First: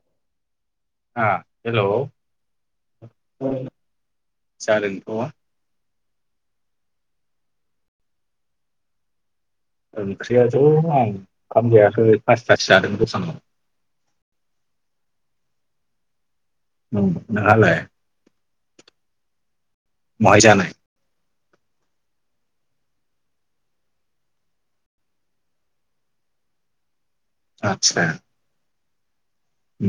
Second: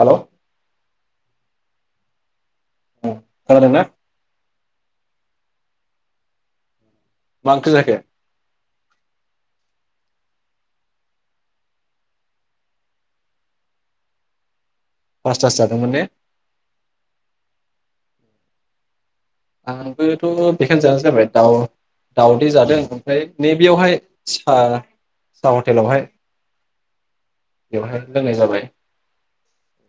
Hello हा hello खोनादोंना [inaudible] जादों अआ मांखो जाखो ओंख्रियाथ आं ओंखाम जायाखै फासथासो जादों दखानाव। पासथासो जादोंमोन ने। उ नोंहालाय आंबोथ बहाय जानाय बेखायनो जानो जाबाय औ दावदै जादों ओमफ्राय नैबेयावहाय सिफा सा हटेलावहाय बेवहाय लोंनाय जाबाय उ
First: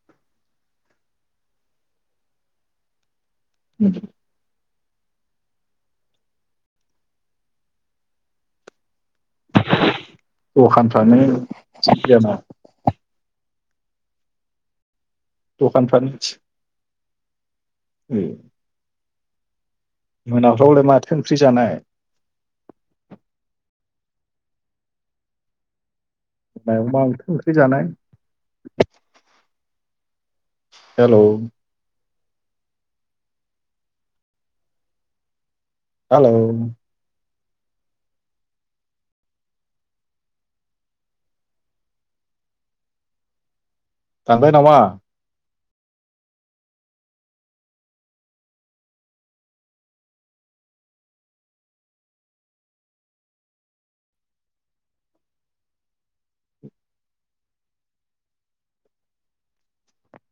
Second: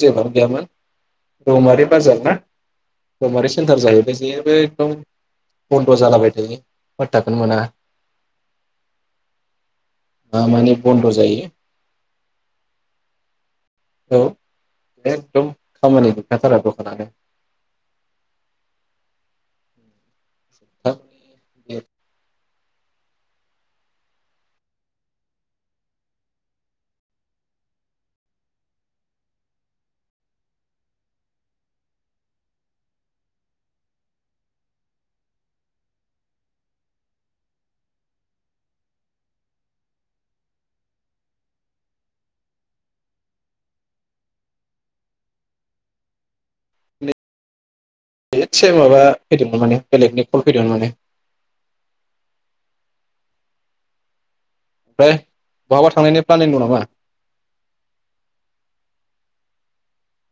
जेबोआनो गैयामोन रौमारि बाजार ना गमारि सेन्टार दखानफ्रानो जाहैबाय जेबो औ बन्द जालाबाय थायो पाटाखोनो मोना मा मानि बन्द' दखानफ्रानो जायो थिग जाना औ एखदम खामानि मोनखाथारा दखानानो उ मोनाफ्रावलाय माथो ओंख्रि जानाय मायाव मा ओंखि ओंख्रि जानाय हेल' हेल' थांबाय नामा एसे माबा फैदोंमोन माने बेलेगनि कल फैदोंमोन माने ओमफ्राय बहाबा थांनायनि प्लानिं दं नामा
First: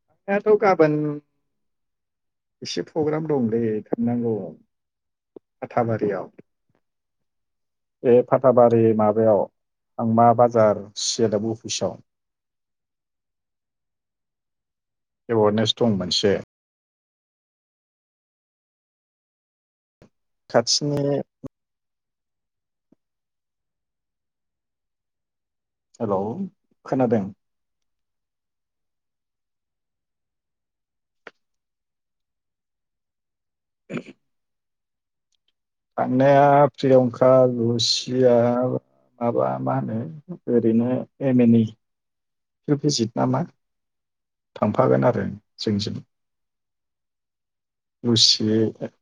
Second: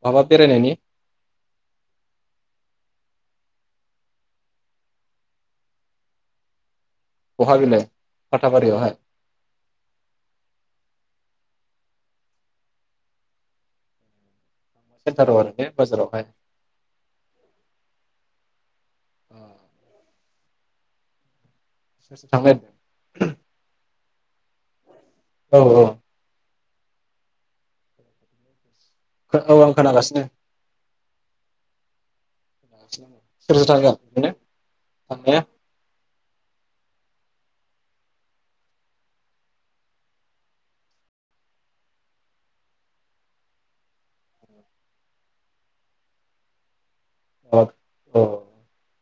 बहाबा आंथ' बेरायनायनि गाबोन एसे प्रग्राम दं लै थांनांगौ हाथाबारियाव बहा बेलाय बे फाथाबारियावहाय फाथाबारि माबायाव हांमा बाजार सियालाव ब बिसां सेन्थार आरो ने एवारनेस दं बाजारावहाय मोनसे अ खाथिनि सोर सोर थांबाय आरोदों हेल' खोनादों औ औ आं खोनागासिनो सोरजथा बिनो आ [inaudible] थांनाया प्रियंका लुसिया माबा मा होनो ओरैनो एम एन इ बिजेजित नामा थांफागोन आरो जोंजों अ औ [unintelligible]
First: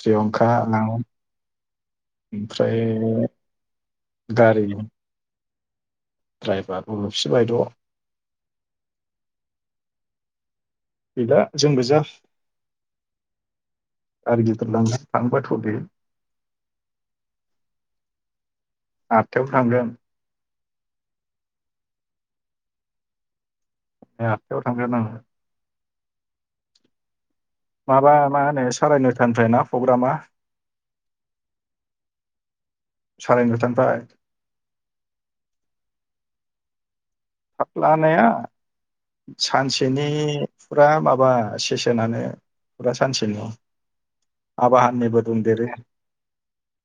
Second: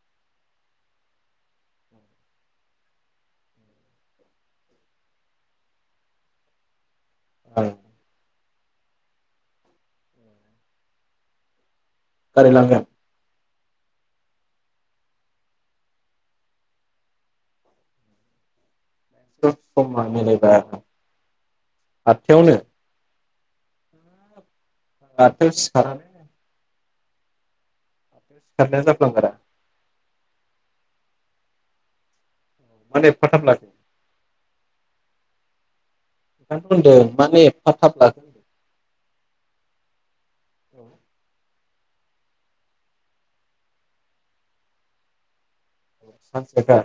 प्रियंका आं ओमफ्राय गारि द्राइबार [unintelligible] बायद' आं गैला जोंगोजा गारि लांगोन गारि गिदिर लांगोन थांबा थ'दे र समा मिलायबा आठथायावनो [unintelligible] [unintelligible] थांग्रोन आङो हा माबा मा होनो साराय जाफ्लांगारा नयथानिफ्राय ना प्रग्रामा मानो एफा थाब साराय लाखो नयथानिफ्राय [unintelligible] माने एफा थाब लाखो सानसेनि औ फुरा माबा सैसे माने फुरा सानसेनि आबाहाननिबो दुमदेरो औ सानसेखा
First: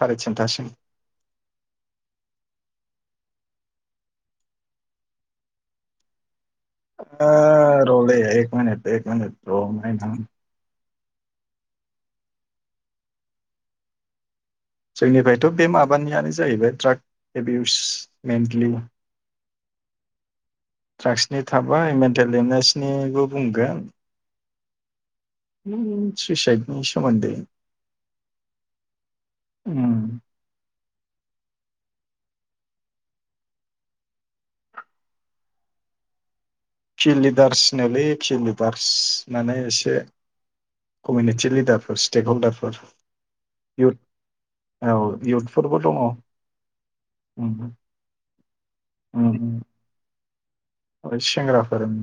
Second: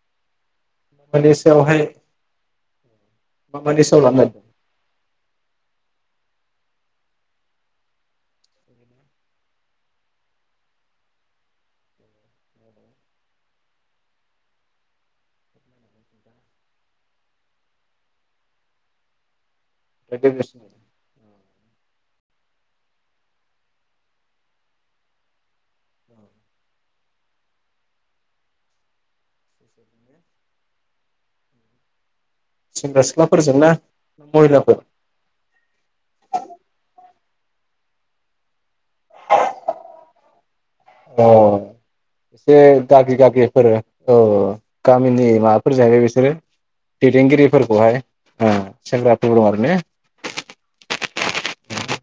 सारि थिन्थासिम माबादि सायावहाय माबादि सायाव लांङो ओ र'दै एक मिनिट एक नागिरदों मिनिट र' नायनां जोंनिफ्रायथ' बे माबानियानो जाहैबाय ड्राग एबिउस मेन्टलि [unintelligible] ड्राक्सनि थाबाय मेन्टेल इनहेसनिबो बुंगोन उम लोगोसे सुइसाइदनि सोमोन्दै उम सेंग्रा सिख्लाफोरजोंना ना महिलाफोर? खि लिदारसनोलै खिलि औ कमिउनिटि लिडारफोर स्टेक एसे हल्दारफोर गागि गागिफोर इउथ औ औ गामिनि माबाफोर इउथफोरबो दङ जाहैबाय उम बिसोरो उम दैदेनगिरिफोरखौहाय ओ सेंग्राफोरबो आरो ने? अह सेंग्राफोर उम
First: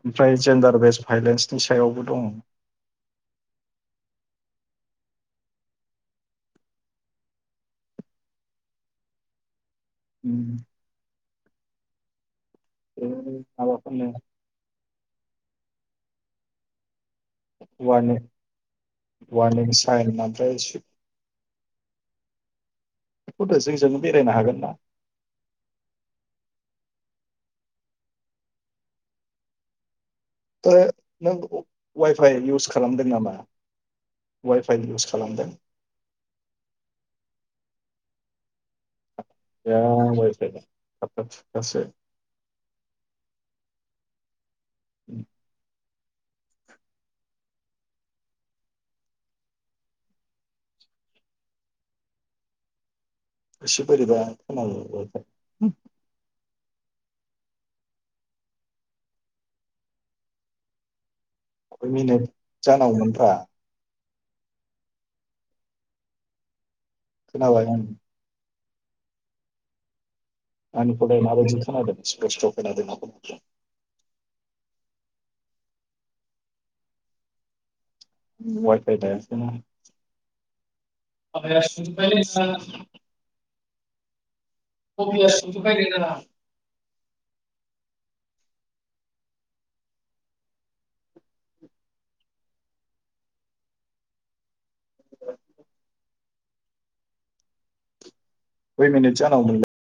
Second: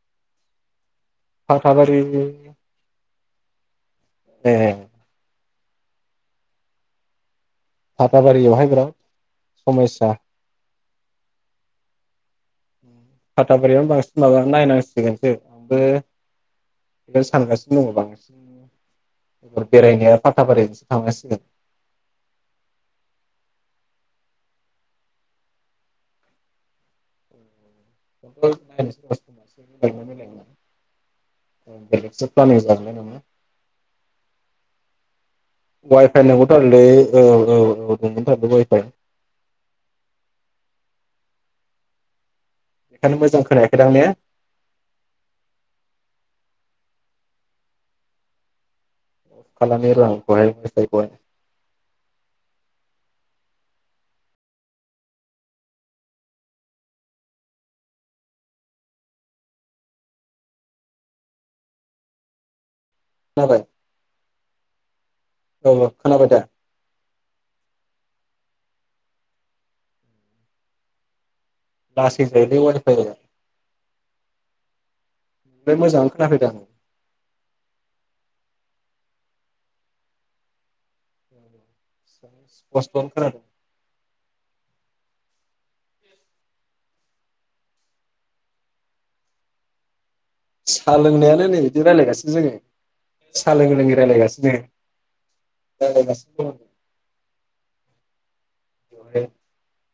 ओमफ्राय जेनडार वेस भाइलेन्सनि फाथाबारि सायावबो दङ। एह बाटाबारियावहाय बिराद समस्या उम, बे फाथाबारियाव माबाफोरनो बांसिन माबा नायनां गोनसो बो बेखौनो सानगासिनो दङ वारनिं बांसिन एबार वारनिं साइन बेरायनाया फाथा ओमफ्राय बारिजोंसो बेखौथ' थांनांसिगोन। थौदो जोंजोंनो बेरायनो हागोन ना बेखौनोथ' नायनोसैर' समासो मिलायोना मिलाया। ओ नों वाइफाइ प्लानिं इउस जाजोबनाय खालामदों नङा नामा? वाइफाइ इउस खालामदों? वाइफाइ नंखाथारगौलै औ औ गैया वाइफाइआ थाबथा थुबथासो बेखायनो मोजां खोनायाखैदां ने? उम। अफ खालामनिर' आं वाइफाइखौहाय इसि बोरैबा खोनायो वाइफाइ [unintelligible] जानांगौमोन रा। खोनाबाय औ खोनाबाय दा? खोनाबाय उम। आंनिखौलाय माबायदि खोनादों लासै स्पसथ' जायोलै खोनादोंना? नोंनिखौ मोजाङैनो खोनाफैदों आं वाइ-फाइ लायाखैना। [unintelligible] स्पस्थ'आनो खोनादों [unintelligible] सा लोंनायानो नै बिदि रायलायगासिनो जोङो साहा लों लोङै रायलायगासिनो रायायगासिनो दं। कै मिनिट जानांगौमोन